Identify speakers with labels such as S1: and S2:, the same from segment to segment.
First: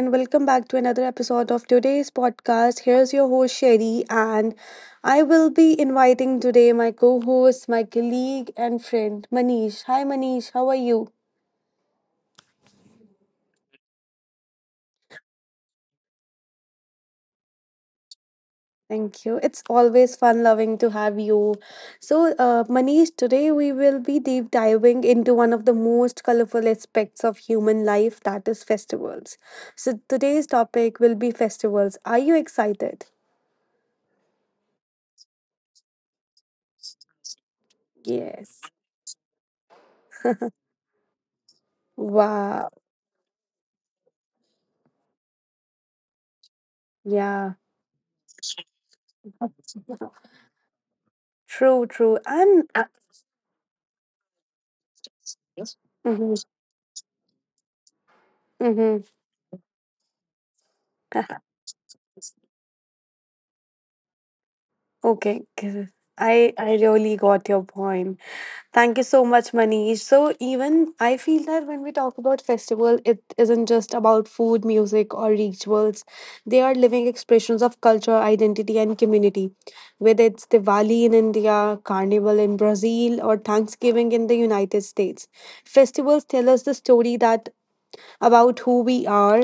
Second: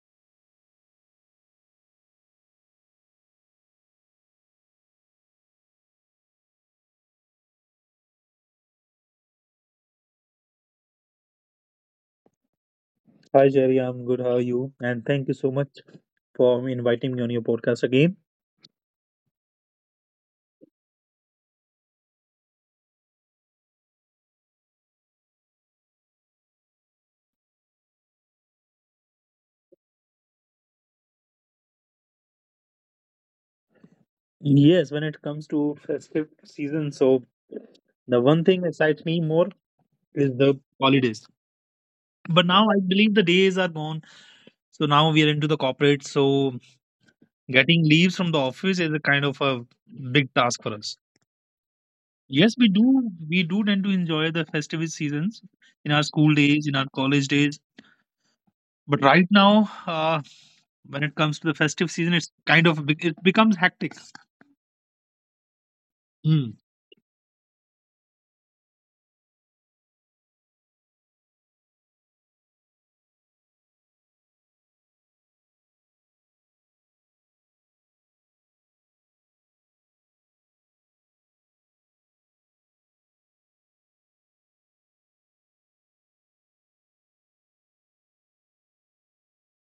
S1: and welcome back to another episode of today's podcast. Here's your host, Sherry, and I will be inviting today my co host, my colleague, and friend, Manish. Hi, Manish, how are you?
S2: Hi, Jerry. I'm good. How are you? And thank you so much for inviting me on your podcast again.
S1: Thank you. It's always fun loving to have you. So, Manish, today we will be deep diving into one of the most colorful aspects of human life that is festivals. So, today's topic will be festivals. Are you excited?
S2: Yes, when it comes to festive season, so the one thing
S1: Yes.
S2: excites me more is the holidays. But now I
S1: Wow.
S2: believe the days are gone. So now we are into the corporate. So
S1: Yeah.
S2: getting leaves from the office is a kind of a big task for us.
S1: True, true.
S2: Yes, we
S1: And
S2: do. We do tend to enjoy the festive seasons in our school
S1: mhm,
S2: days, in our college days. But right
S1: mhm.
S2: now, when it comes to the festive season it's kind of be- it becomes hectic.
S1: Okay.
S2: Hmm.
S1: I really got your point. Thank you so much, Manish. So even I feel that when we talk about festival, it isn't just about food, music, or rituals. They are living expressions of culture, identity, and community. Whether it's Diwali in India, Carnival in Brazil, or Thanksgiving in the United States, festivals tell us the story that about who we are,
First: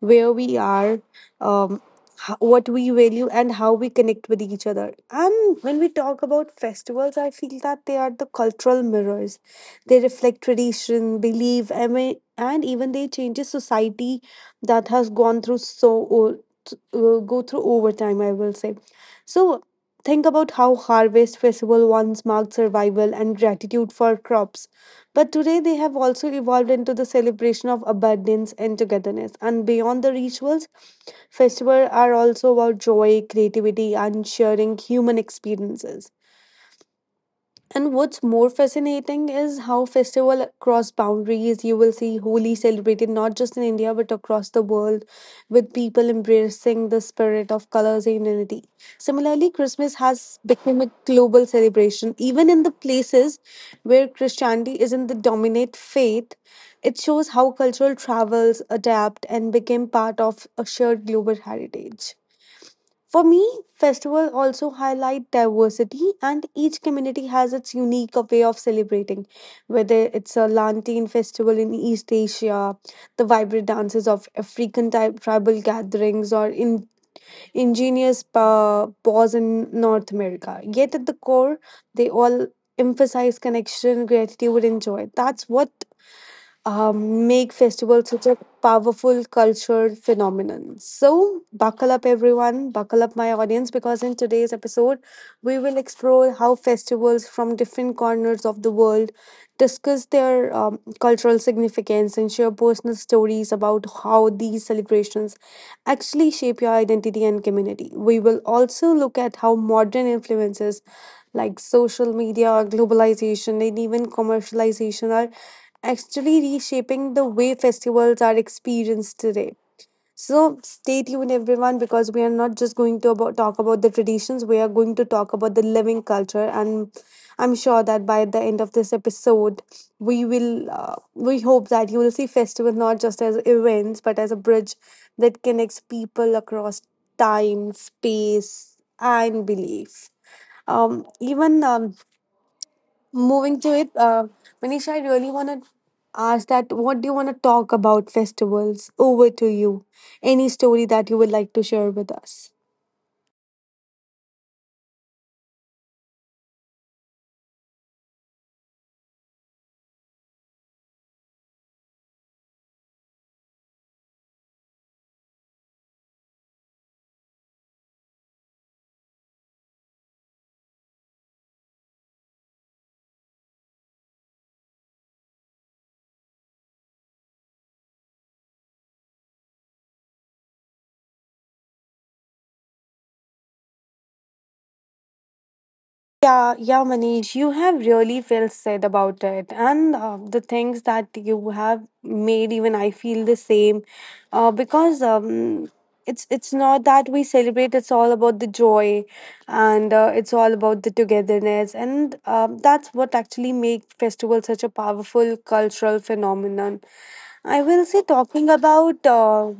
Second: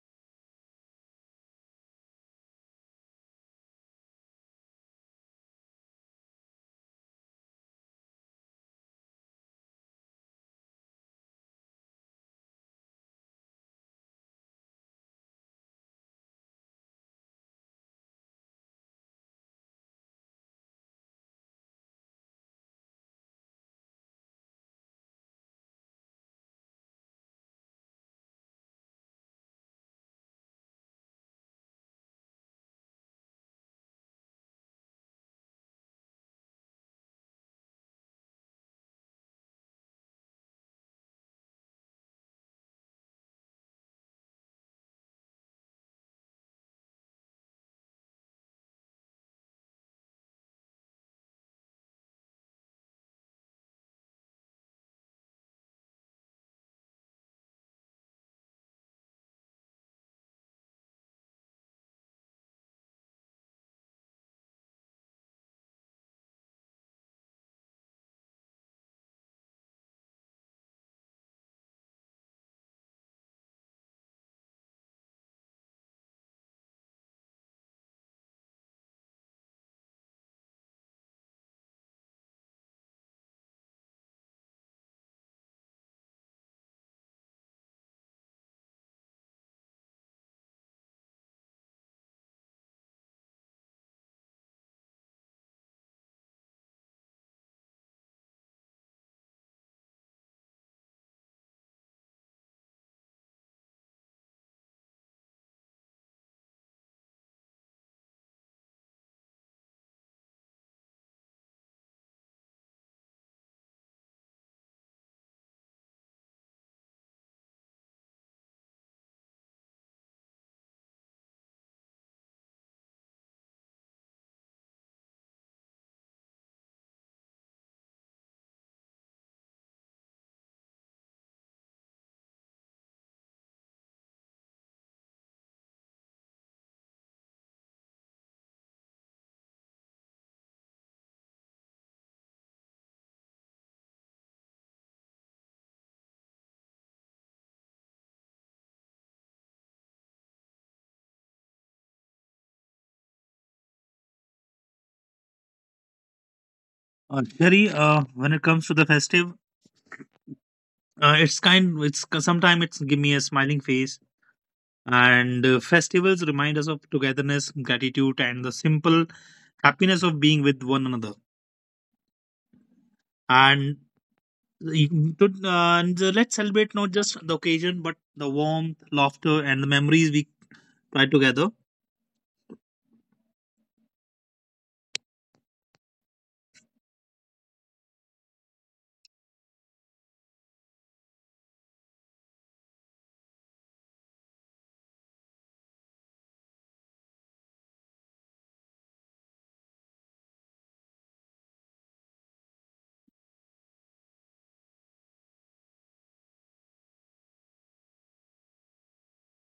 S1: where we are, um, what we value, and how we connect with each other. And when we talk about festivals, I feel that they are the cultural mirrors. They reflect tradition, belief, I mean, and even they changes society that has gone through go through over time, I will say. So think about how harvest festival once marked survival and gratitude for crops, but today they have also evolved into the celebration of abundance and togetherness. And beyond the rituals, festivals are also about joy, creativity, and sharing human experiences. And what's more fascinating is how festival cross boundaries. You will see Holi celebrated not just in India but across the world, with people embracing the spirit of colors and unity. Similarly, Christmas has become a global celebration, even in the places where Christianity isn't the dominant faith. It shows how cultural travels adapt and became part of a shared global heritage. For me, festival also highlight diversity, and each community has its unique way of celebrating, whether it's a lantern festival in East Asia, the vibrant dances of African type tribal gatherings, or in ingenious paws in North America. Yet at the core, they all emphasize connection, gratitude, and joy. That's what make festivals such a powerful cultural phenomenon. So, buckle up, everyone, buckle up, my audience, because in today's episode, we will explore how festivals from different corners of the world, discuss their cultural significance, and share personal stories about how these celebrations actually shape your identity and community. We will also look at how modern influences like social media, globalization, and even commercialization are actually reshaping the way festivals are experienced today. So stay tuned, everyone, because we are not just going to about talk about the traditions. We are going to talk about the living culture, and I'm sure that by the end of this episode, we will. We hope that you will see festivals not just as events, but as a bridge that connects people across time, space, and belief. Even moving to it, Manisha, I really want to ask that what do you want to talk about festivals? Over to you. Any story that you would like to share with us?
S2: Jerry, when it comes to the festive it's kind it's sometimes it's give me a smiling face, and festivals remind us of togetherness, gratitude, and the simple happiness of being with one another, and let's celebrate not just the occasion but the warmth, laughter, and the memories we try together.
S1: Yeah, yeah, Manish, you have really well said about it. And the things that you have made, even I feel the same. Because it's not that we celebrate, it's all about the joy and it's all about the togetherness. And that's what actually make festival such a powerful cultural phenomenon. I will say talking about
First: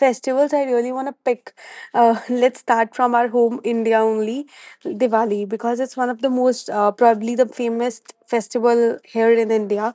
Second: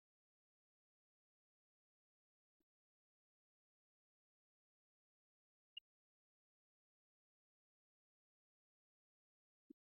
S1: festivals I really want to pick. Let's start from our home India only, Diwali, because it's one of the most, probably the famous festival here in India.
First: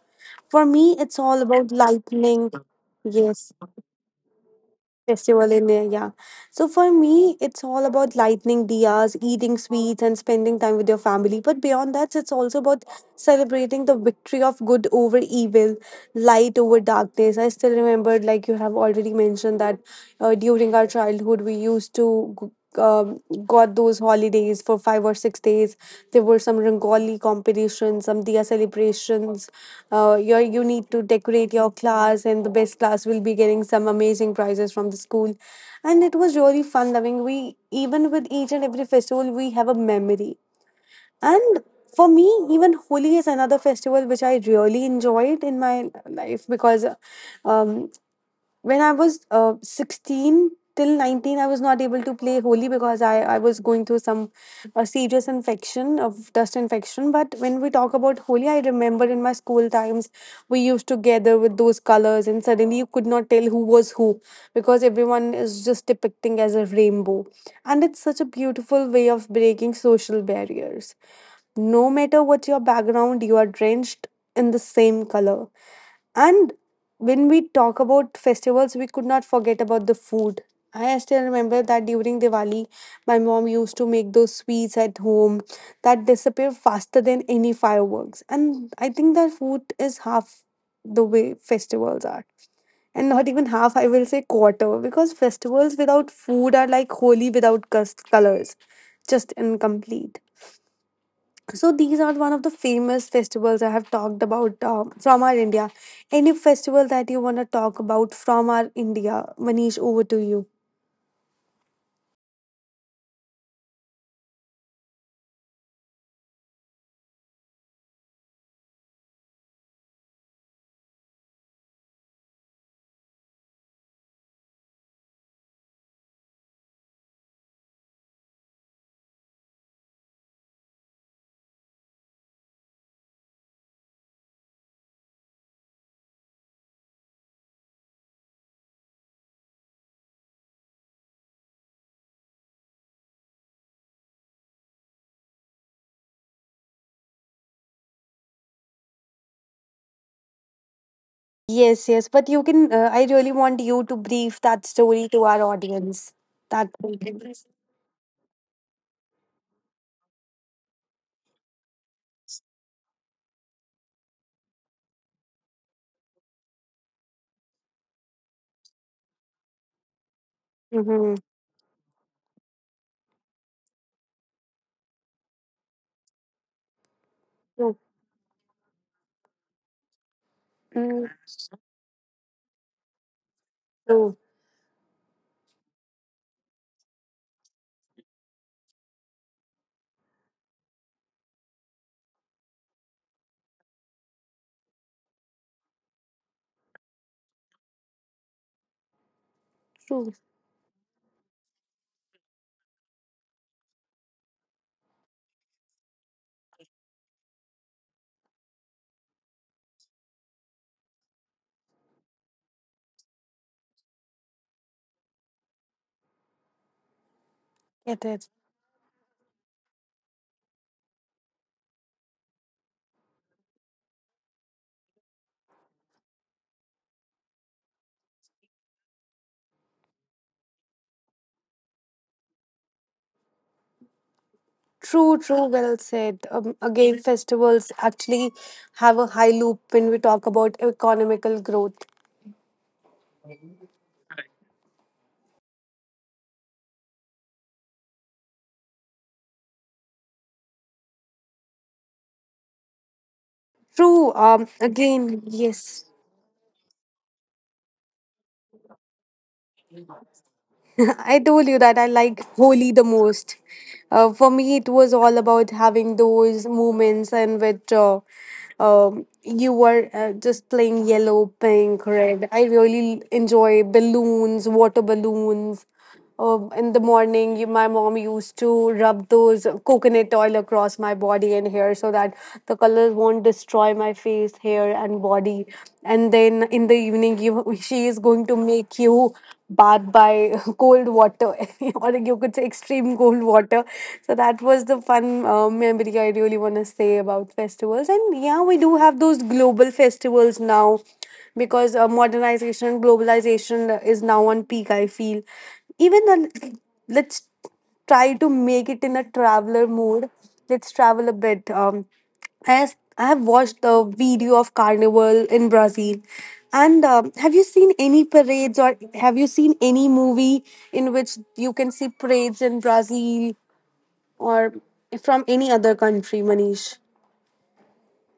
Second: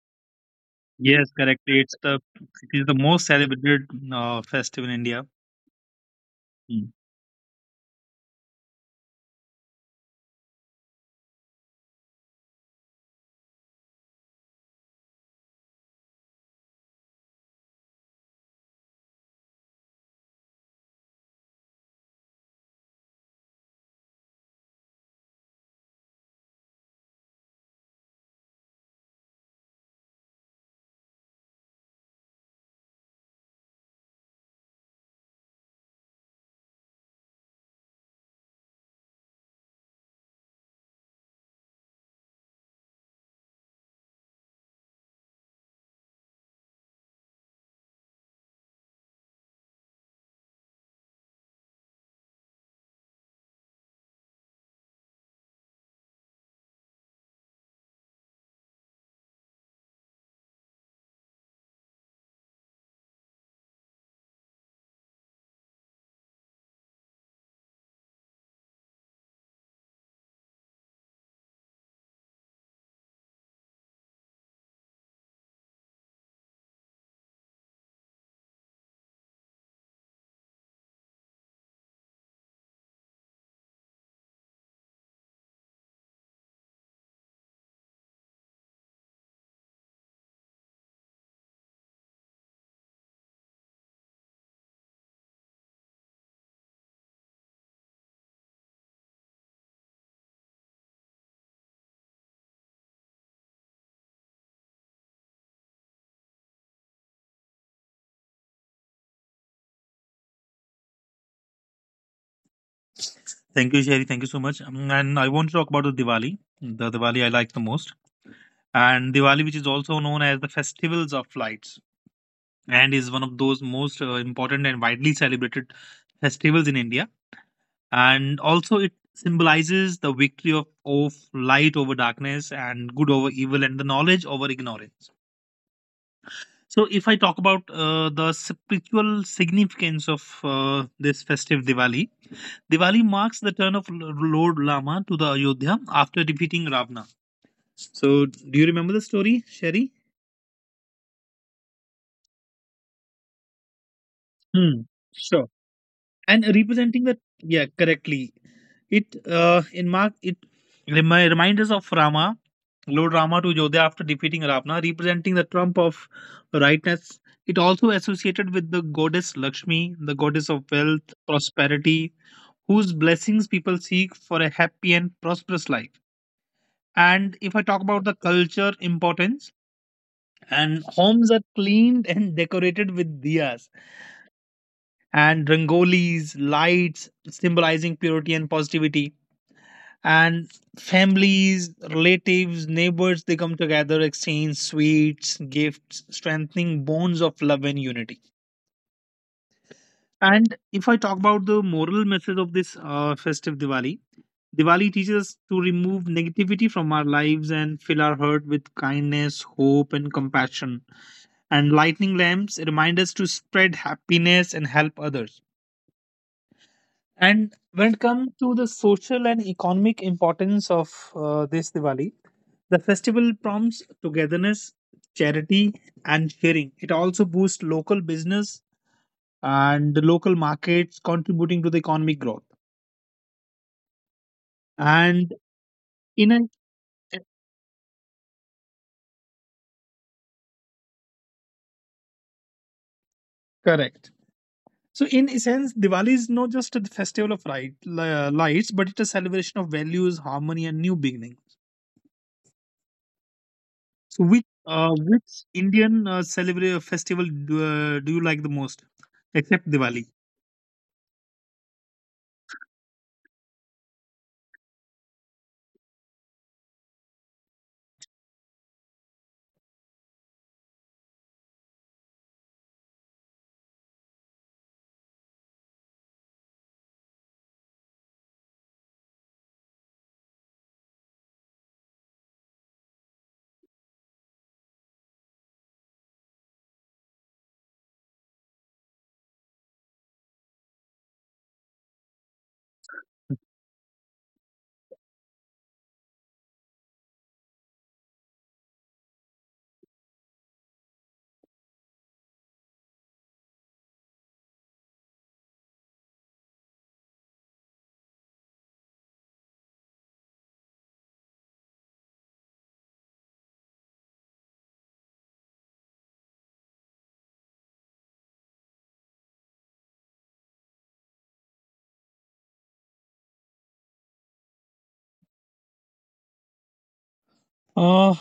S1: For me, it's
S2: Yes,
S1: all about
S2: correctly,
S1: lightning.
S2: it is the most
S1: Yes,
S2: celebrated festival in India.
S1: festival in there, yeah. So for me, it's all about lighting diyas, eating sweets, and spending time with your family. But beyond that, it's also about celebrating the victory of good over evil, light over darkness. I still remember, like you have already mentioned, that during our childhood, we used to. G- Um, got those holidays for 5 or 6 days. There were some Rangoli competitions, some Diya celebrations. Uh, you need to decorate your class, and the best class will be getting some amazing prizes from the school. And it was really fun loving. We even with each and every festival, we have a memory. And for me, even Holi is another festival which I really enjoyed in my life because um, when I was 16 till 19, I was not able to play Holi because I was going through some serious infection of dust infection. But when we talk about Holi, I remember in my school times, we used to gather with those colors, and suddenly you could not tell who was who because everyone is just depicting as a rainbow. And it's such a beautiful way of breaking social barriers. No matter what your background, you are drenched in the same color. And when we talk about festivals, we could not forget about the food. I still remember that during Diwali, my mom used to make those sweets at home that disappear faster than any fireworks. And I think that food is half the way festivals are. And not even half, I will say quarter, because festivals without food are like holy without colors, just incomplete. So these are one of the famous festivals I have talked about from our India. Any festival that you want to talk about from our India, Manish? Over to you.
S2: Thank you, Sherry. Thank you so much. And I want to talk about the Diwali I like the most. And Diwali, which is also known as the Festivals of Lights, and is one of those most important and widely celebrated festivals in India. And also, it symbolizes the victory of light over darkness, and good over evil, and the knowledge over ignorance. So, if I talk about the spiritual significance of this festive Diwali, Diwali marks the turn of Lord Lama to the Ayodhya after defeating Ravana. So, do you remember the story, Sherry?
S1: Yes, yes, but you can. I really want you to brief that
S2: Hmm.
S1: story to our
S2: Sure.
S1: audience.
S2: And
S1: That.
S2: representing that,
S1: Mm-hmm.
S2: yeah, correctly, it in mark it remi- reminders of Rama, Lord Rama to Jodha after defeating Ravana, representing the trump of rightness. It also associated with the goddess Lakshmi, the goddess of wealth, prosperity, whose blessings people seek for a happy and prosperous life. And if I
S1: True.
S2: talk about the culture importance, and
S1: Mm.
S2: homes are cleaned and decorated with diyas
S1: True.
S2: and rangolis, lights symbolizing purity and positivity. And families, relatives, neighbors, they come together, exchange sweets, gifts, strengthening bonds of love and unity.
S1: True.
S2: And if I talk about the moral message of this festive Diwali, Diwali teaches us to remove negativity from our lives and fill our heart with kindness, hope, and compassion. And lightning lamps remind us to spread happiness and help others. And when it
S1: Get it.
S2: comes to the social and economic importance of this Diwali, the festival prompts togetherness, charity, and sharing. It also boosts local business and the local markets, contributing to the economic growth.
S1: True,
S2: And
S1: true, well said.
S2: in a
S1: Again, festivals actually have a high loop when we talk about economical growth.
S2: correct. So, in a sense, Diwali is not just a festival of lights, but it's a celebration of values, harmony, and new beginning.
S1: True.
S2: So
S1: Again,
S2: which
S1: yes.
S2: Indian celebrate festival do, do you like the most, except Diwali?
S1: I told you that I like Holi the most. For me, it was all about having those moments in which you were just playing yellow, pink, red. I really enjoy balloons, water balloons in the morning. My mom used to rub those coconut oil across my body and hair so that the colors won't destroy my face, hair, and body. And then in the evening, you, she is going to make you bath by cold water, or you could say extreme cold water. So that was the fun memory I really want to say about festivals. And yeah, we do have those global festivals now because modernization and globalization is now on peak, I feel. Even the, let's try to make it in a traveler mood, let's travel a bit. As I have watched the video of carnival in Brazil, and have you seen any parades, or have you seen any movie in which you can see parades in Brazil or from any other country, Manish?
S2: Uh,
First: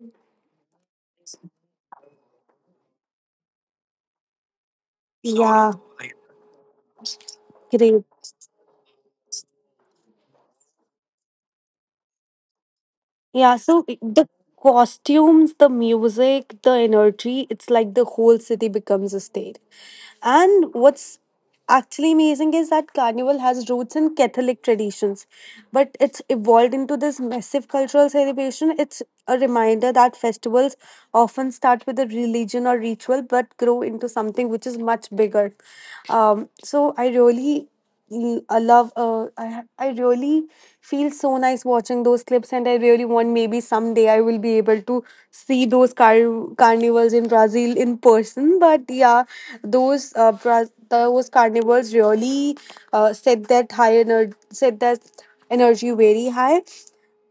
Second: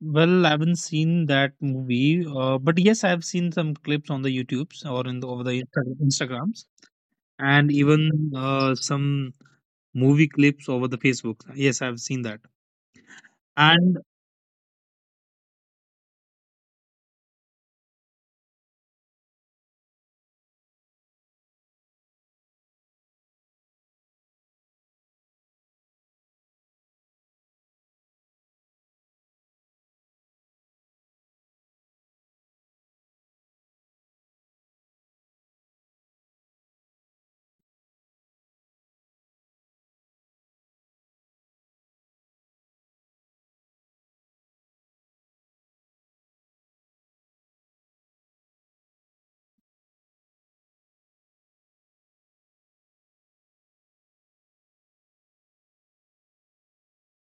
S2: well, I haven't seen that movie, but yes, I've seen some clips on the YouTubes or in the, over the
S1: Yeah,
S2: Instagrams, and
S1: great.
S2: even some movie clips over the Facebook. Yes, I've seen that.
S1: Yeah, so
S2: And
S1: i- the costumes, the music, the energy, it's like the whole city becomes a stage. And what's actually amazing is that Carnival has roots in Catholic traditions, but it's evolved into this massive cultural celebration. It's a reminder that festivals often start with a religion or ritual but grow into something which is much bigger. So I really l- I love. I ha- I really feel so nice watching those clips, and I really want, maybe someday I will be able to see those carnivals in Brazil in person. But yeah, those those carnivals really set that high energy, set that energy very high.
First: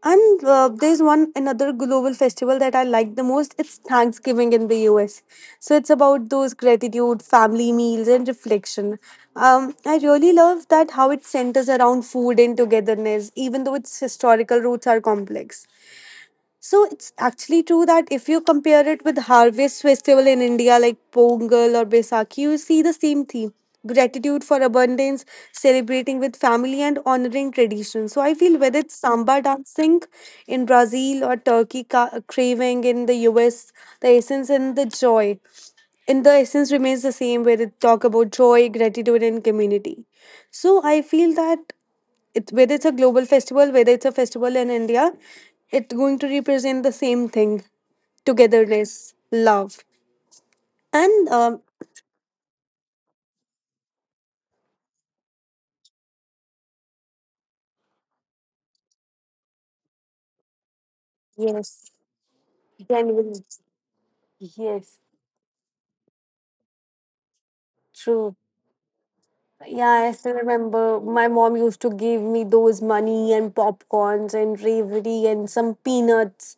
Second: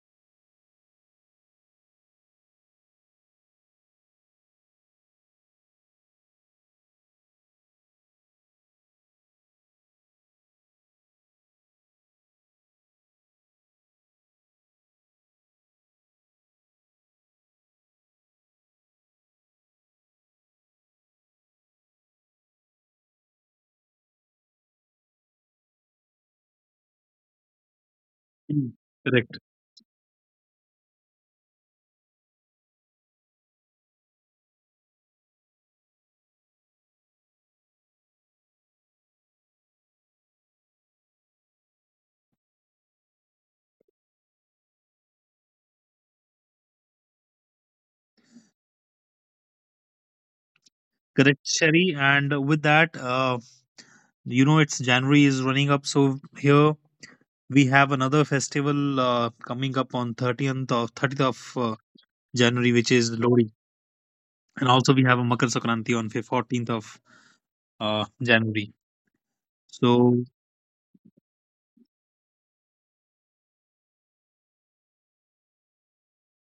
S1: And there's one another global festival that I like the most. It's Thanksgiving in the US. So it's about those gratitude, family meals, and reflection. I really love that how it centers around food and togetherness, even though its historical roots are complex. So it's actually true that if you compare it with harvest festival in India like Pongal or Baisakhi, you see the same theme. Gratitude for abundance, celebrating with family and honoring tradition. So I feel
S2: mm,
S1: whether it's
S2: correct,
S1: samba dancing in Brazil or turkey craving in the US, the essence and the joy in the essence remains the same, where it talk about joy, gratitude and community. So I feel that it whether it's a global festival, whether it's a festival in India, it's going to represent the same thing: togetherness, love, and
S2: correct, Sherry. You know, it's January is running up, so here we have another festival coming up on 30th of
S1: yes,
S2: January, which is
S1: genuine.
S2: Lodi, and also
S1: Yes,
S2: we have a Makar Sankranti on 14th of
S1: true.
S2: January.
S1: Yeah, I
S2: So
S1: still remember my mom used to give me those money and popcorns and ravioli and some peanuts.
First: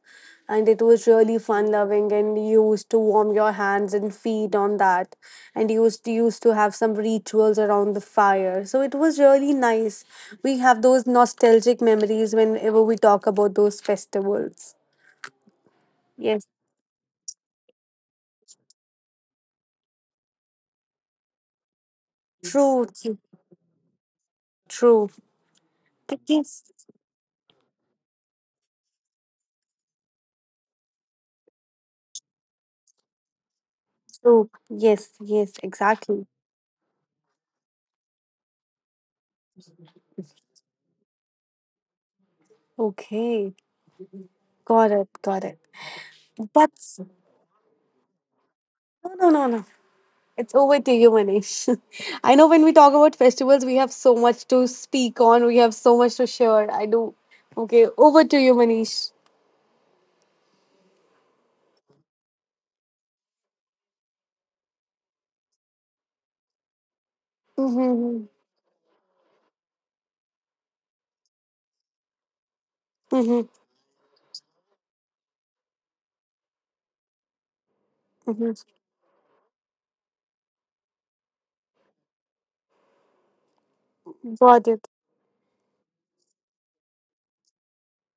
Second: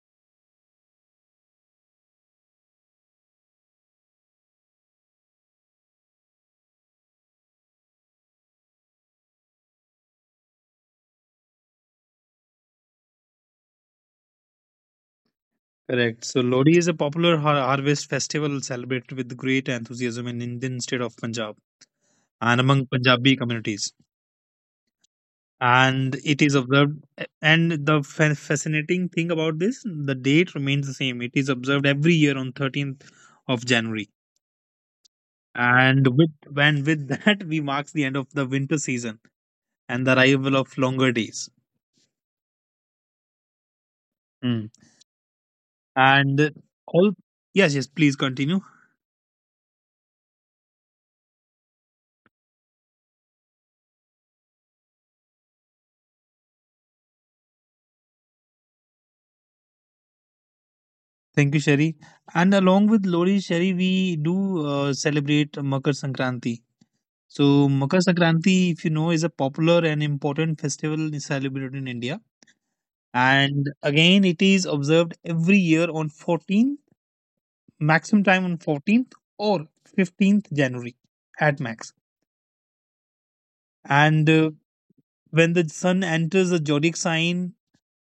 S1: And it was really fun loving and you used to warm your hands and feet on that. And you used to have some rituals around the fire. So it was really nice. We have those nostalgic memories whenever we talk about those festivals.
S2: correct. So
S1: Yes,
S2: Lodi is a popular harvest festival celebrated with great enthusiasm in Indian state of Punjab and
S1: true,
S2: among
S1: true,
S2: Punjabi communities.
S1: true.
S2: And it is
S1: Yes,
S2: observed, and the fascinating thing about this, the date remains the same. It is observed every year on 13th of January.
S1: true. Yes, yes,
S2: And
S1: exactly.
S2: with when with that, we marks the end of the winter season and the arrival of longer days.
S1: Okay,
S2: Mm.
S1: got it, got it.
S2: And
S1: That's
S2: all, yes, yes, please continue.
S1: no, no, no, no. It's over to you, Manish. I know when we talk about festivals, we have so much to speak on. We have so much to share. I do. Okay, over to you, Manish.
S2: Thank you, Sherry. And along with Lori, Sherry, we do celebrate Makar Sankranti. So Makar
S1: Mm-hmm.
S2: Sankranti, if you know, is a popular and important festival celebrated in India.
S1: Mm-hmm.
S2: And again, it is observed every year on 14th, maximum time
S1: Mm-hmm.
S2: on 14th or 15th January at max. And
S1: Got it.
S2: when the sun enters the zodiac sign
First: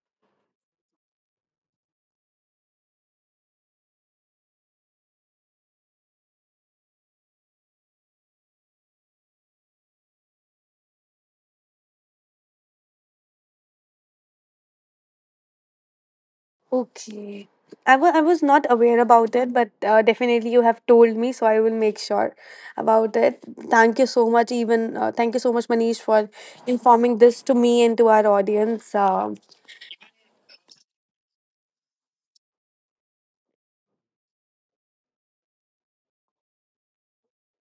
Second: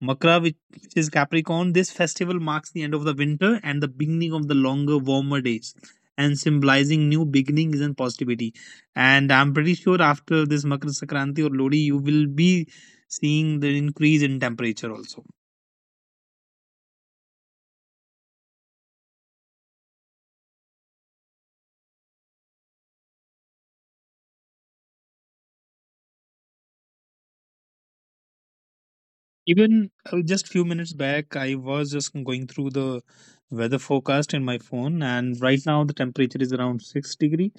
S2: Makra, which is Capricorn, this festival marks the end of the winter and the beginning of the longer, warmer days, and symbolizing new beginnings and positivity. And I'm pretty sure after this Makar Sakranti or Lodi, you will be seeing the increase in temperature also.
S1: Okay. I was not aware about it, but definitely you have told me, so I will make sure about it. Thank you so much, even thank you so much, Manish, for informing this to me and to our audience.
S2: Even just few minutes back, I was just going through the weather forecast in my phone, and right now the temperature is around 6 degree,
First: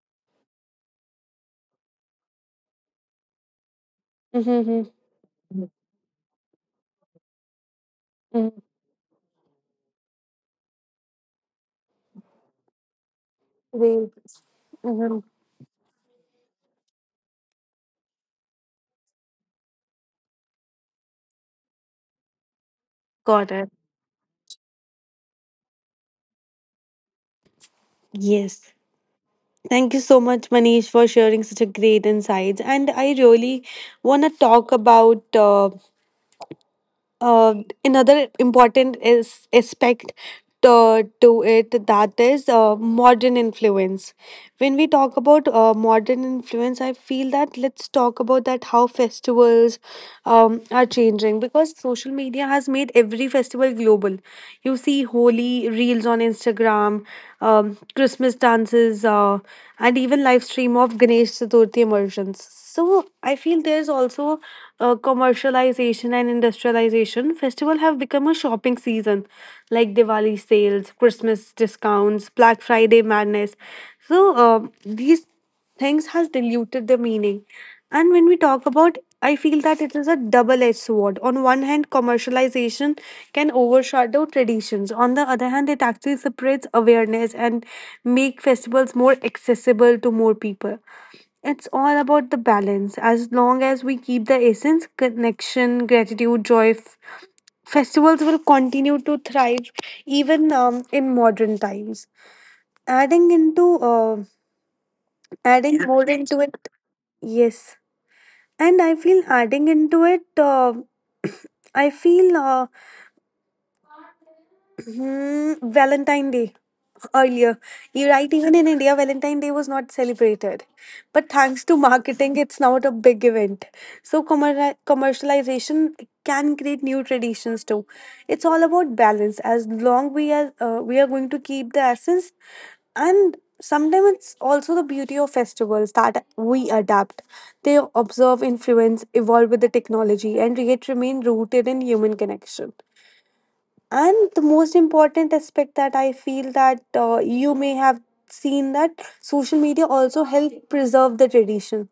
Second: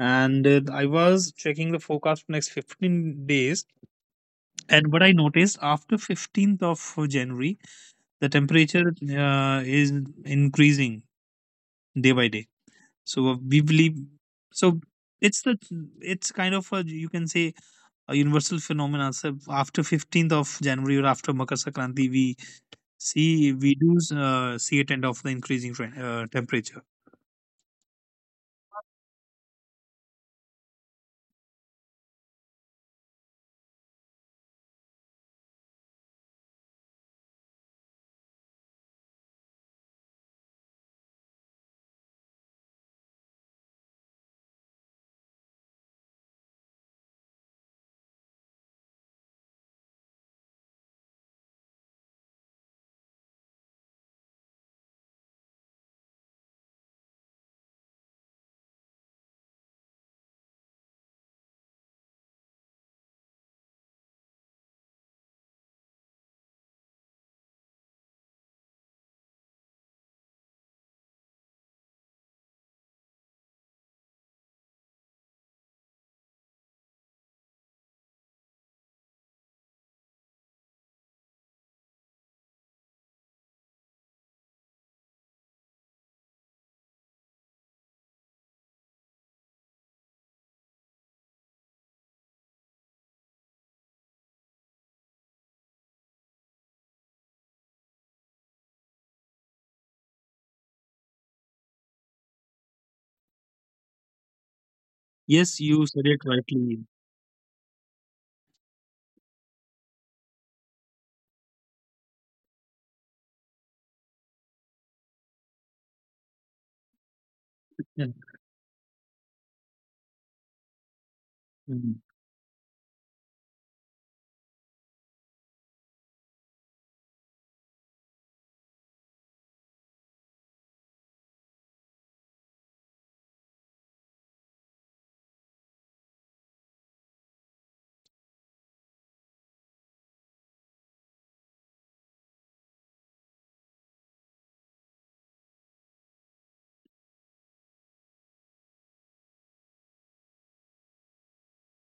S2: and I was checking the forecast for next 15 days.
S1: Mm-hmm.
S2: And what I noticed after 15th of January, the temperature is increasing day by day. So we believe,
S1: Mm-hmm.
S2: so it's the it's kind of a, you can say, a universal phenomenon. So after 15th of January or after Makar Sankranti, we see,
S1: Got it.
S2: we do see a trend of the increasing temperature.
S1: Yes. Thank you so much, Manish, for sharing such a great insights. And I really want to talk about uh, another important is aspect to it, that is modern influence. When we talk about modern influence, I feel that let's talk about that how festivals are changing because social media has made every festival global. You see Holi reels on Instagram, Christmas dances, and even live stream of Ganesh Chaturthi immersions. So I feel there's also commercialization and industrialization. Festival have become a shopping season, like Diwali sales, Christmas discounts, Black Friday madness. So these things has diluted the meaning. And when we talk about, I feel that it is a double-edged sword. On one hand, commercialization can overshadow traditions. On the other hand, it actually spreads awareness and make festivals more accessible to more people. It's all about the balance. As long as we keep the essence, connection, gratitude, joy, festivals will continue to thrive even in modern times. Adding into
S2: Yes,
S1: adding, yeah,
S2: you
S1: more
S2: said it
S1: into it,
S2: rightly.
S1: yes, and I feel adding into it, I feel, Valentine day earlier.
S2: Yeah.
S1: You right, even in India, Valentine's Day was not celebrated. But thanks to
S2: Mm.
S1: marketing, it's now a big event. So, commercialization can create new traditions too. It's all about balance. As long we are going to keep the essence, and sometimes it's also the beauty of festivals that we adapt. They observe, influence, evolve with the technology, and yet remain rooted in human connection. And the most important aspect that I feel, that you may have seen that social media also help preserve the tradition.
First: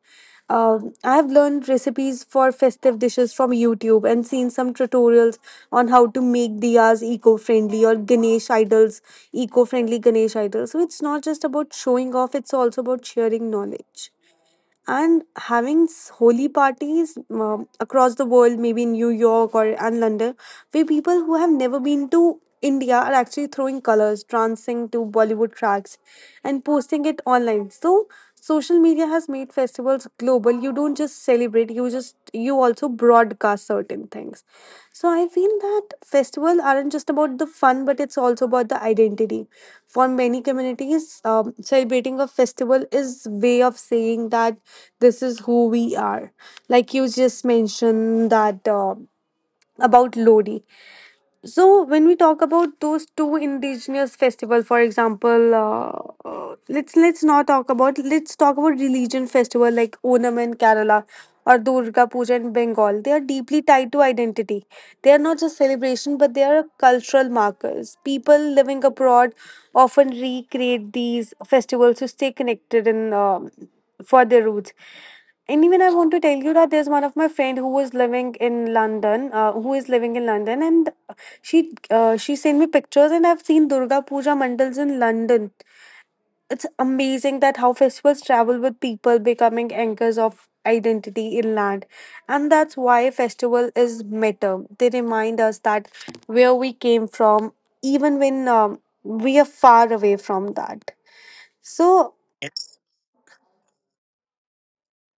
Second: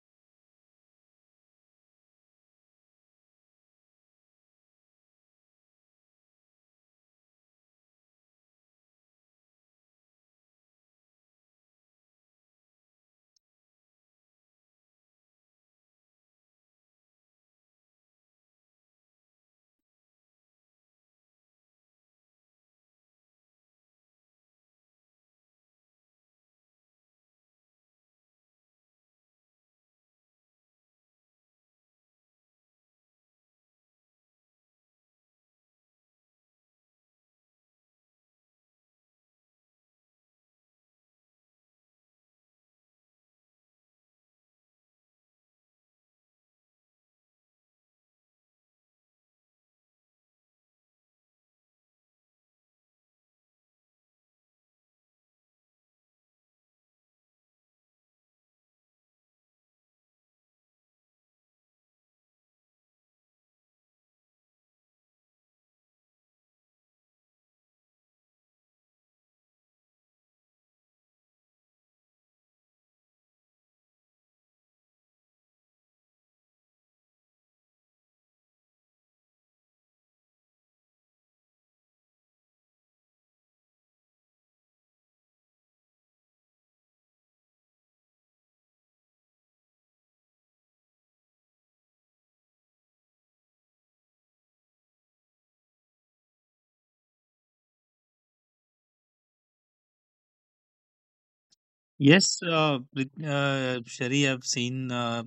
S1: I've learned recipes for festive dishes from YouTube and seen some tutorials on how to make diyas eco-friendly or Ganesh idols, eco-friendly Ganesh idols. So it's not just about showing off, it's also about sharing knowledge and having holy parties across the world, maybe in New York or and London, where people who have never been to India are actually throwing colors, dancing to Bollywood tracks, and posting it online. So social media has made festivals global. You don't just celebrate, you just you also broadcast certain things. So I feel that festivals aren't just about the fun, but it's also about the identity. For many communities, celebrating a festival is way of saying that this is who we are. Like you just mentioned that about Lodi. So when we talk about those two indigenous festival, for example, let's not talk about, let's talk about religion festival like Onam in Kerala or Durga Puja in Bengal. They are deeply tied to identity. They are not just celebration, but they are cultural markers. People living abroad often recreate these festivals to stay connected and for their roots. And even I want to tell you that there's one of my friend who is living in London, and she sent me pictures, and I've seen Durga Puja mandals in London. It's amazing that how festivals travel with people, becoming anchors of identity in land, and that's why festival is matter. They remind us that where we came from, even when we are far away from that. So,
S2: Yes, Shari, I've seen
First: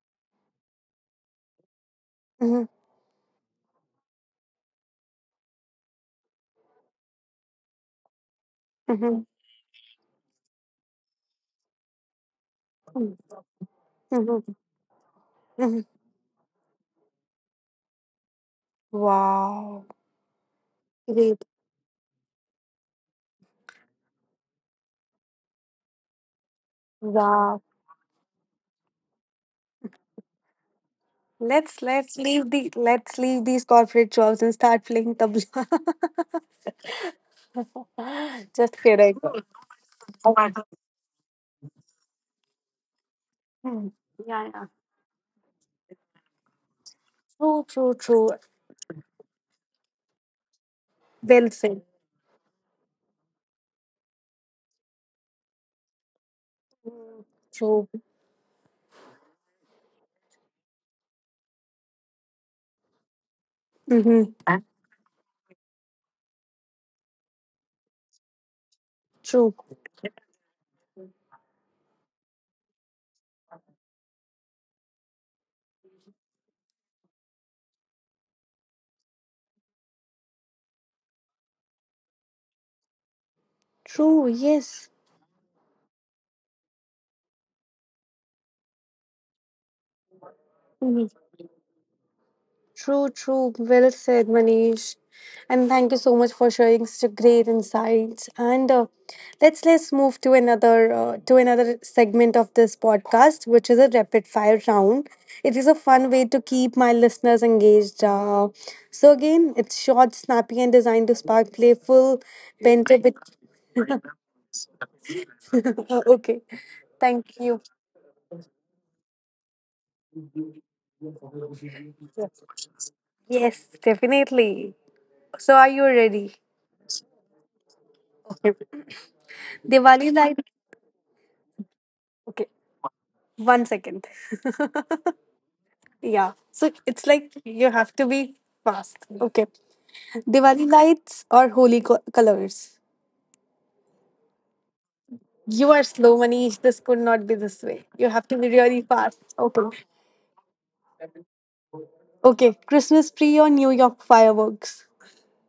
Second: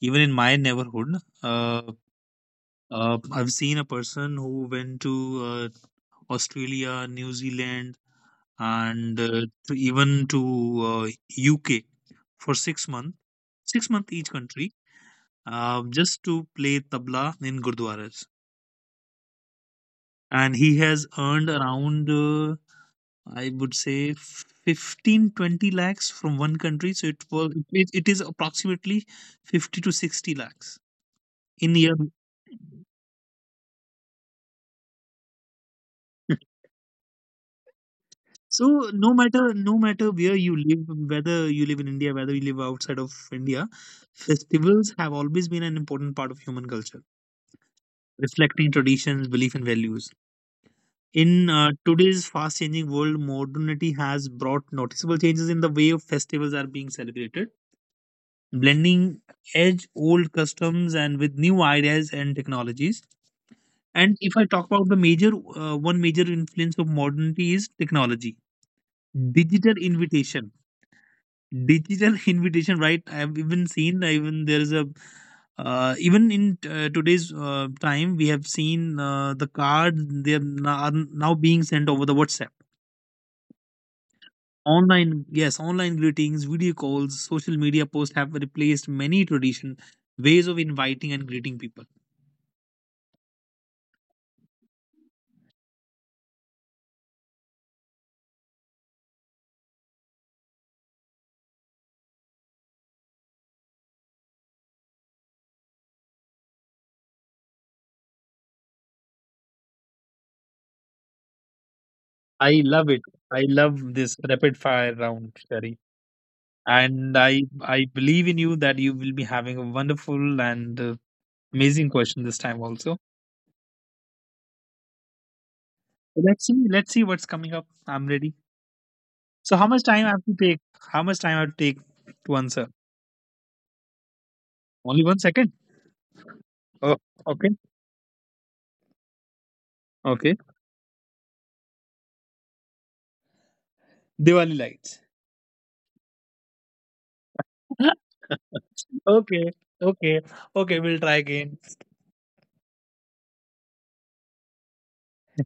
S2: even in my neighborhood. Uh,
S1: mhm,
S2: I've seen a person who went to Australia, New Zealand, and
S1: mhm,
S2: to even to UK for six
S1: mhm,
S2: months, 6 month each
S1: mhm,
S2: country,
S1: mhm.
S2: just to play tabla in gurdwaras.
S1: Wow,
S2: And he has
S1: great,
S2: earned around, I would say, 15 to 20 lakhs from one country. So it was
S1: wow.
S2: it is approximately 50 to 60 lakhs in
S1: Let's
S2: year.
S1: let's leave the let's leave these corporate jobs and start playing tabla. Just
S2: So no
S1: kidding.
S2: matter, no matter where you live, whether you live in India, whether you live outside of India,
S1: Mm. Yeah, yeah.
S2: festivals have always been an important part of human culture,
S1: True, true, true.
S2: reflecting traditions, belief, and values.
S1: Well
S2: In
S1: said.
S2: today's fast-changing world, modernity has brought noticeable changes in the way of festivals are being
S1: Mm,
S2: celebrated,
S1: true.
S2: blending age-old customs and with new ideas and technologies. And
S1: Mm-hmm.
S2: if I talk about the major one major influence of modernity is technology,
S1: True.
S2: digital invitation digital invitation, right? I've even seen, even there is a, even in today's time we have seen the card they are now being sent over the WhatsApp
S1: True, yes.
S2: online. Yes, online greetings, video calls, social media posts have replaced many tradition ways of
S1: Mm-hmm.
S2: inviting and greeting people.
S1: True, true. Well said, Manish. And thank you so much for sharing such great insights. And let's move to another, to another segment of this podcast, which is a rapid fire round. It is a fun way to keep my listeners engaged. So again, it's short, snappy, and designed to spark playful
S2: I love
S1: banter.
S2: it.
S1: With
S2: I love this rapid fire round, Shari.
S1: okay,
S2: And
S1: thank
S2: i
S1: you.
S2: i believe in you that you will be having a wonderful and amazing question this time also.
S1: Yes, definitely. So, are you ready?
S2: Let's see. Let's see what's coming up. I'm ready.
S1: Okay.
S2: So how much time
S1: Diwali
S2: I have to
S1: light.
S2: take? How much time I have to take to
S1: Okay,
S2: answer?
S1: one second.
S2: Only 1 second.
S1: Yeah. So
S2: Oh,
S1: it's like
S2: okay.
S1: you have to be fast. Okay.
S2: Okay.
S1: Diwali lights or colors?
S2: Diwali lights.
S1: You are slow, Manish. This could not be this way. You have to be really fast.
S2: okay.
S1: Okay.
S2: Okay. Okay. We'll try again.
S1: Okay, Christmas tree or New York fireworks?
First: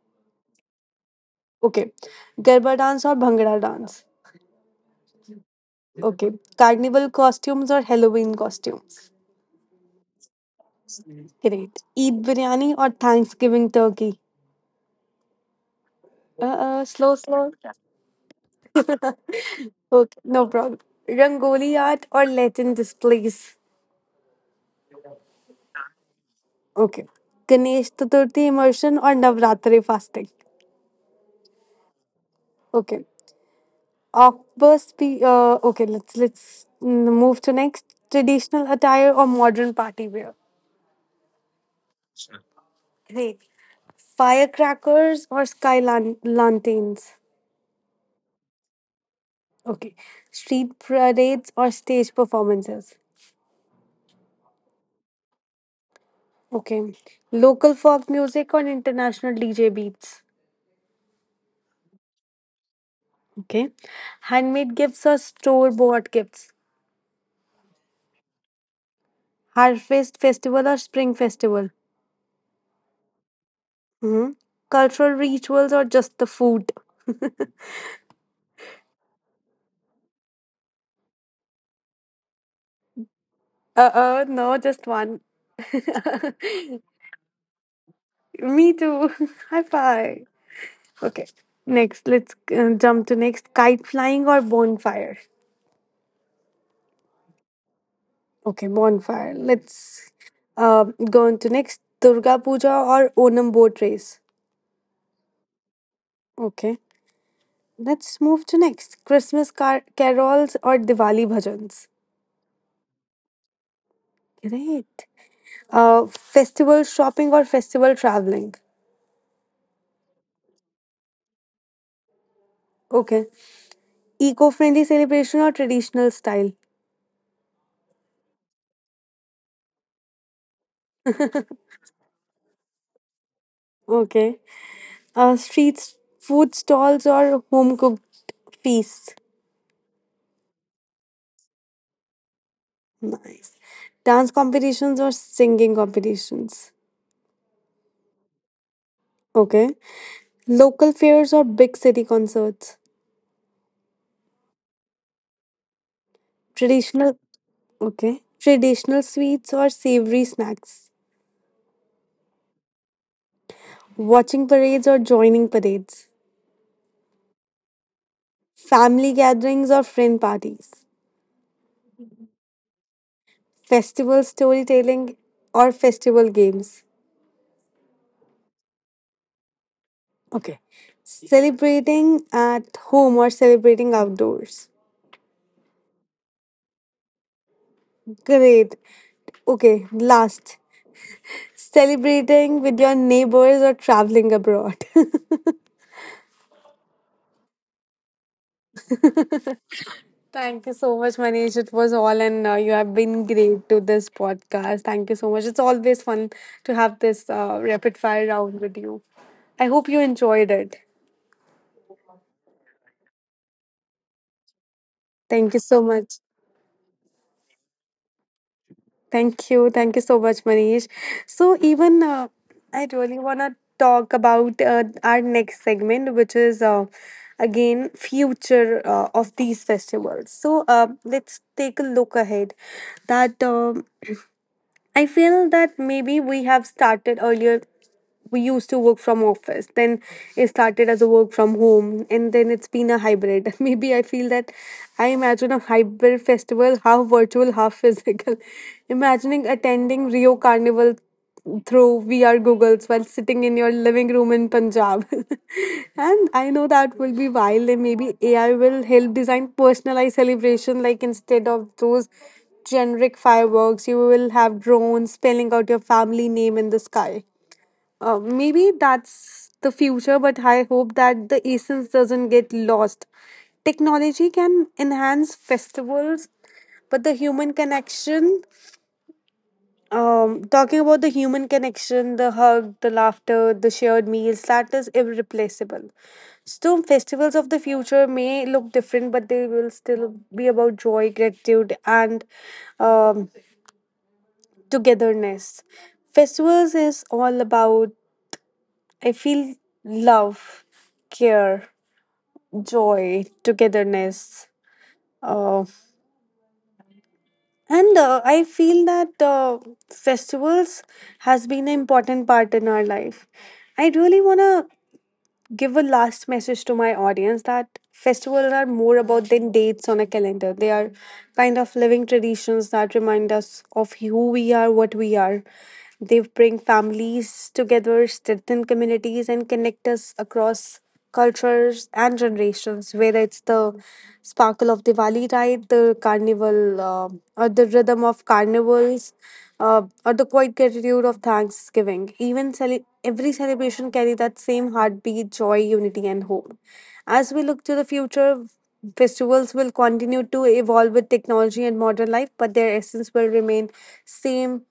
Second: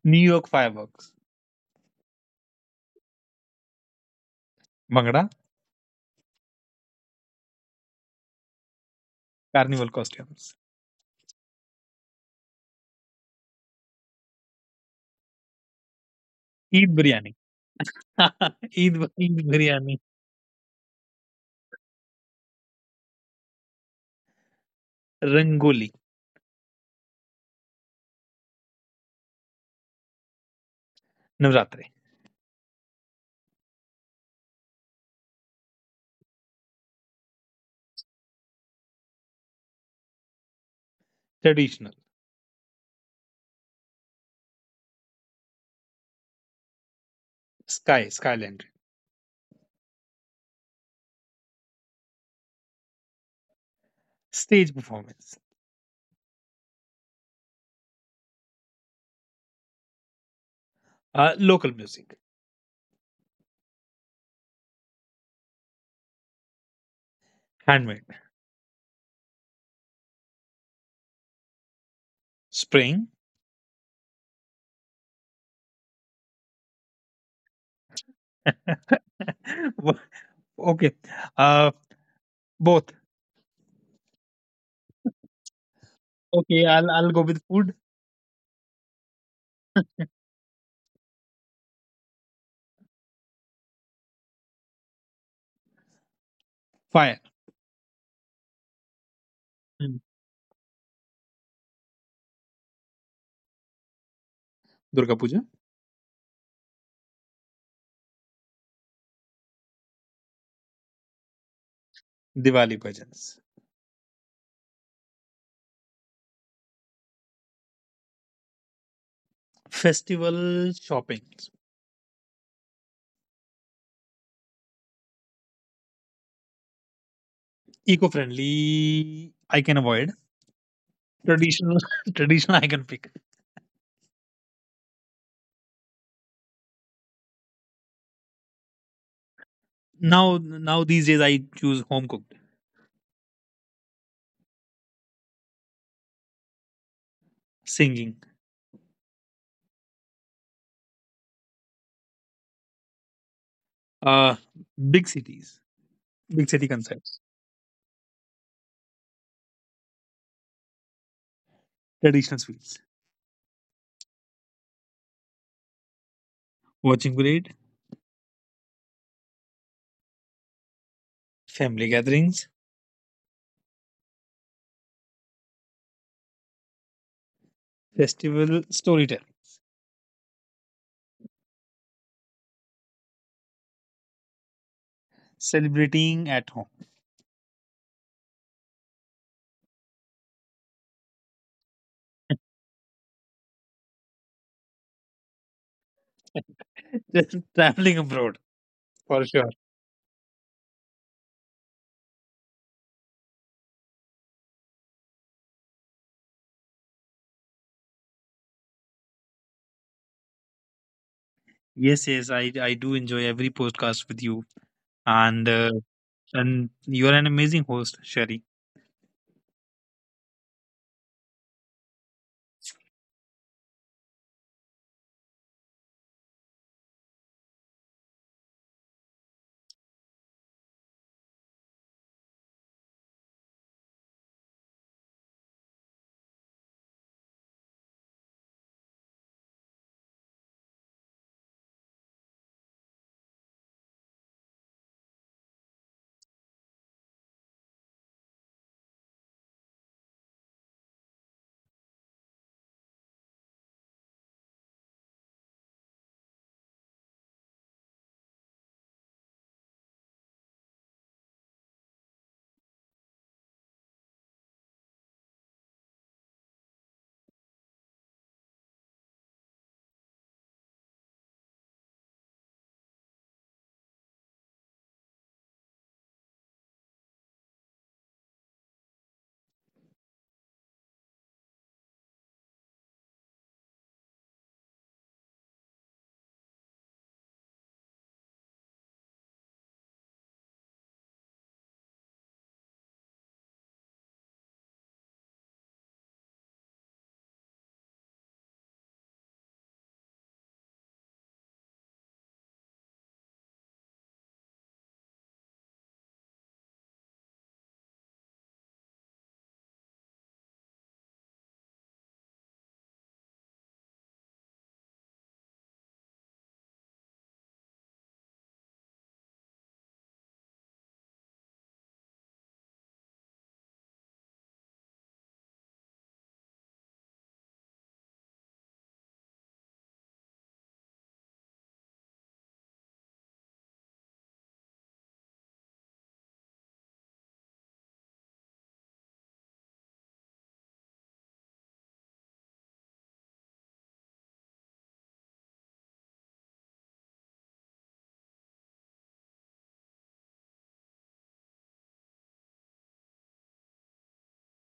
S2: New York fireworks.
S1: Okay, Garba dance or Bhangra dance?
S2: Bhangra.
S1: Okay, carnival costumes or Halloween costumes?
S2: Carnival costumes.
S1: Great. Eid biryani or Thanksgiving turkey?
S2: Eid
S1: Slow,
S2: biryani.
S1: slow.
S2: Eid, Eid biryani.
S1: Okay, no problem. Rangoli art or Latin displays?
S2: Rangoli.
S1: Okay. Ganesh Chaturthi immersion or Navratri fasting.
S2: Navratri.
S1: Okay. October spe- okay, let's mm, move to next, traditional attire or modern party wear.
S2: Traditional.
S1: Great. Firecrackers or lanterns.
S2: Sky. Skyland.
S1: Okay. Street parades or stage performances.
S2: Stage performance.
S1: Okay. Local folk music or international DJ beats.
S2: Local music.
S1: Okay. Handmade gifts or store bought gifts.
S2: Handmade.
S1: Harvest festival or spring festival.
S2: Spring.
S1: Mhm. Cultural rituals or just the food?
S2: Okay. Uh, Both.
S1: No, just one.
S2: Okay, I'll go with food.
S1: Me too. High five. Okay. Next, let's jump to next, kite flying or bonfire.
S2: Fire.
S1: Okay, bonfire.
S2: Hmm.
S1: Let's go on to next, Durga Puja or Onam boat race.
S2: Durga Puja.
S1: Okay. Let's move to next, carols or Diwali bhajans.
S2: Diwali bhajans.
S1: Great. Festival shopping or festival traveling.
S2: Festival shopping.
S1: Okay. Eco-friendly celebration और traditional style,
S2: Eco-friendly, I can avoid. Traditional. traditional, I can pick.
S1: okay, a street food stalls और home cooked feasts,
S2: Now, now these days I choose home cooked.
S1: nice, dance competitions और singing competitions,
S2: Singing.
S1: okay, local fairs और big city concerts,
S2: Uh, Big cities, big city
S1: traditional,
S2: concepts.
S1: okay, traditional sweets और savoury snacks,
S2: Traditional sweets.
S1: watching parades और joining parades,
S2: Watching parade.
S1: family gatherings और friend parties,
S2: Family gatherings.
S1: festival storytelling और festival games.
S2: Festival storytelling.
S1: Okay. Celebrating at home or celebrating outdoors?
S2: Celebrating at home.
S1: Great. Okay, last. Celebrating with your neighbors or traveling abroad?
S2: Just traveling abroad for sure.
S1: Thank you so much, Manish. It was all, and you have been great to this podcast. Thank you so much. It's always fun to have this rapid fire round with you. I hope you enjoyed it.
S2: Yes, yes, I do enjoy every podcast with you, and
S1: Thank you
S2: uh,
S1: so much.
S2: and you are an amazing host, Sherry.
S1: Thank you. Thank you so much, Manish. So, even I really want to talk about our next segment, which is again future of these festivals. So, let's take a look ahead that. I feel that maybe we have started earlier. We used to work from office, then it started as a work from home, and then it's been a hybrid. Maybe I feel that I imagine a hybrid festival, half virtual, half physical. Imagining attending Rio Carnival through VR goggles while sitting in your living room in Punjab. And I know that will be wild, and maybe AI will help design personalized celebration. Like instead of those generic fireworks, you will have drones spelling out your family name in the sky. Maybe that's the future, but I hope that the essence doesn't get lost. Technology can enhance festivals, but the human connection, talking about the human connection, the hug, the laughter, the shared meals, that is irreplaceable. So, festivals of the future may look different, but they will still be about joy, gratitude, and um, togetherness. Festivals is all about, I feel, love, care, joy, togetherness. Uh, And I feel that festivals has been an important part in our life. I really want to give a last message to my audience that festivals are more about than dates on a calendar. They are kind of living traditions that remind us of who we are, what we are. They bring families together, strengthen communities, and connect us across cultures and generations. Whether it's the sparkle of Diwali ride, the carnival, or the rhythm of carnivals, or the quiet gratitude of Thanksgiving. Even every celebration carry that same heartbeat, joy, unity, and hope. As we look to the future, festivals will continue to evolve with technology and modern life, but their essence will remain same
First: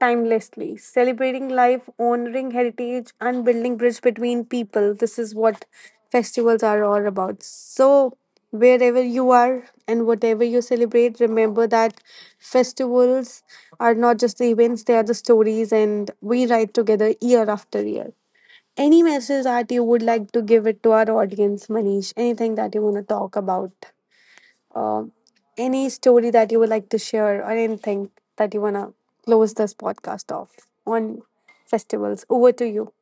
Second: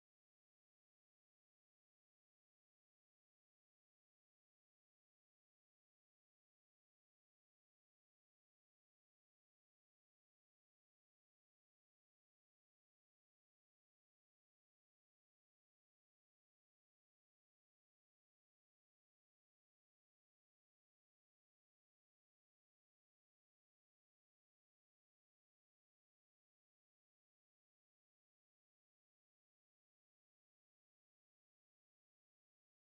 S1: timelessly, celebrating life, honoring heritage, and building bridge between people. This is what festivals are all about. So, wherever you are and whatever you celebrate, remember that festivals are not just the events; they are the stories, and we write together year after year. Any message that you would like to give it to our audience, Manish? Anything that you want to talk about? Um, any story that you would like to share, or anything that you want to close this podcast off on festivals? Over to you.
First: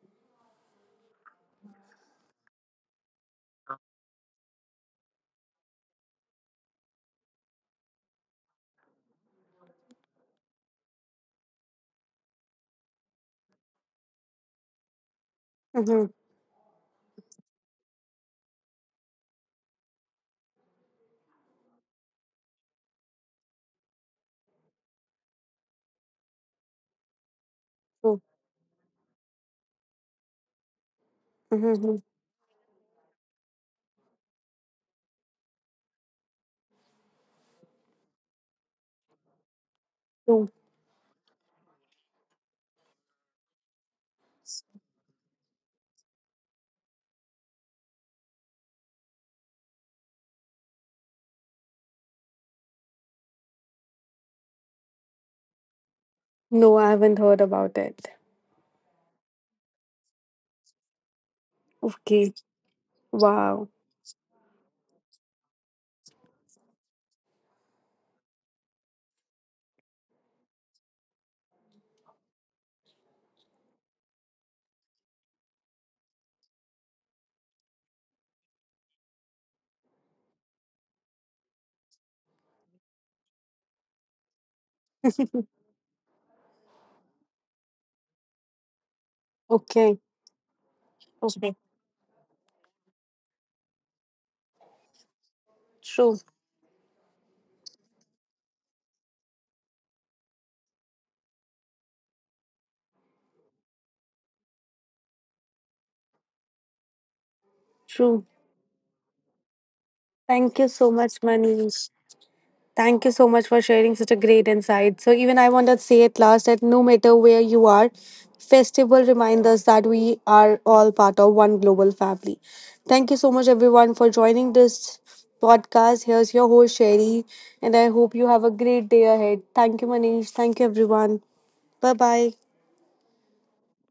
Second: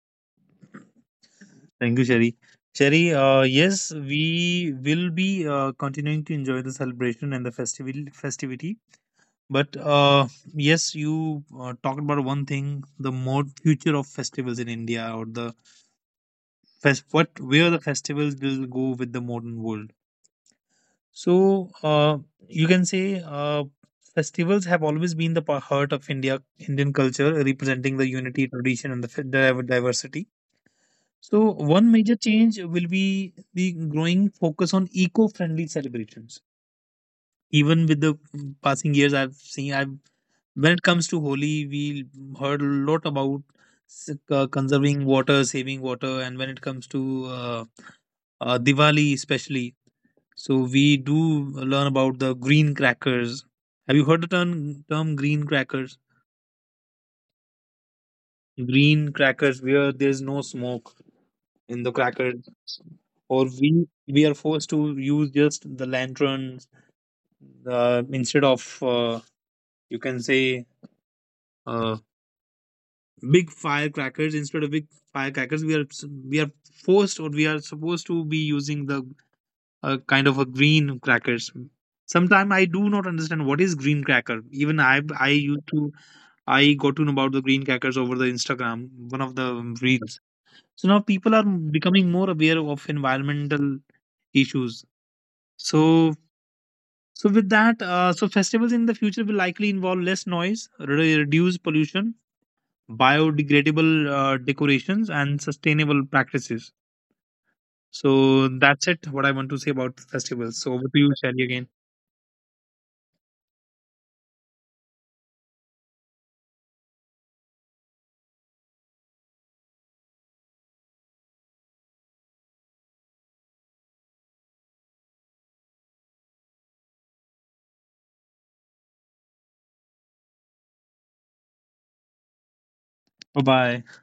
S2: Thank you, Sherry. Sherry, yes, we will be continuing to enjoy the celebration and the festival festivity. But yes, you talked about one thing: the more future of festivals in India, or the
S1: Mm-hmm.
S2: fest what where the festivals will go with the modern world. So you can say, festivals have always been the heart of India, Indian culture, representing the
S1: Oh.
S2: unity, tradition, and the diversity. So one
S1: Mm-hmm.
S2: major change will be the growing focus on eco-friendly celebrations. Even with the passing years, I've seen I've
S1: Oh.
S2: when it comes to Holi, we heard a lot about conserving water, saving water, and when it comes to Diwali especially. So we do learn about the green crackers. Have you heard the term green crackers?
S1: No, I haven't heard about it.
S2: Green crackers where there's no smoke in the crackers,
S1: Okay.
S2: or we
S1: Wow.
S2: we are forced to use just the lanterns instead of, you can say, uh, big firecrackers. Instead of big firecrackers, we are forced, or we are supposed to be using the a kind of a green crackers. Sometimes I do not understand what is green cracker. Even I used to, I got to know about the green crackers over the Instagram, one of the
S1: Okay.
S2: reels. So now people are
S1: Okay.
S2: becoming more aware of environmental issues. So
S1: True.
S2: so with that, so festivals in the future will likely involve less noise, reduce pollution, biodegradable decorations, and sustainable practices.
S1: True.
S2: So that's it. What I want to say about festivals. So
S1: Thank
S2: over
S1: you
S2: to
S1: so
S2: you,
S1: much,
S2: Shelly, again.
S1: Manish. Thank you so much for sharing such a great insight. So, even I want to say at last that no matter where you are, festival reminds us that we are all part of one global family. Thank you so much, everyone, for joining this podcast. Here's your host, Sherry, and I hope you have a great day ahead. Thank you, Manish. Thank you, everyone. Bye bye.
S2: Bye bye.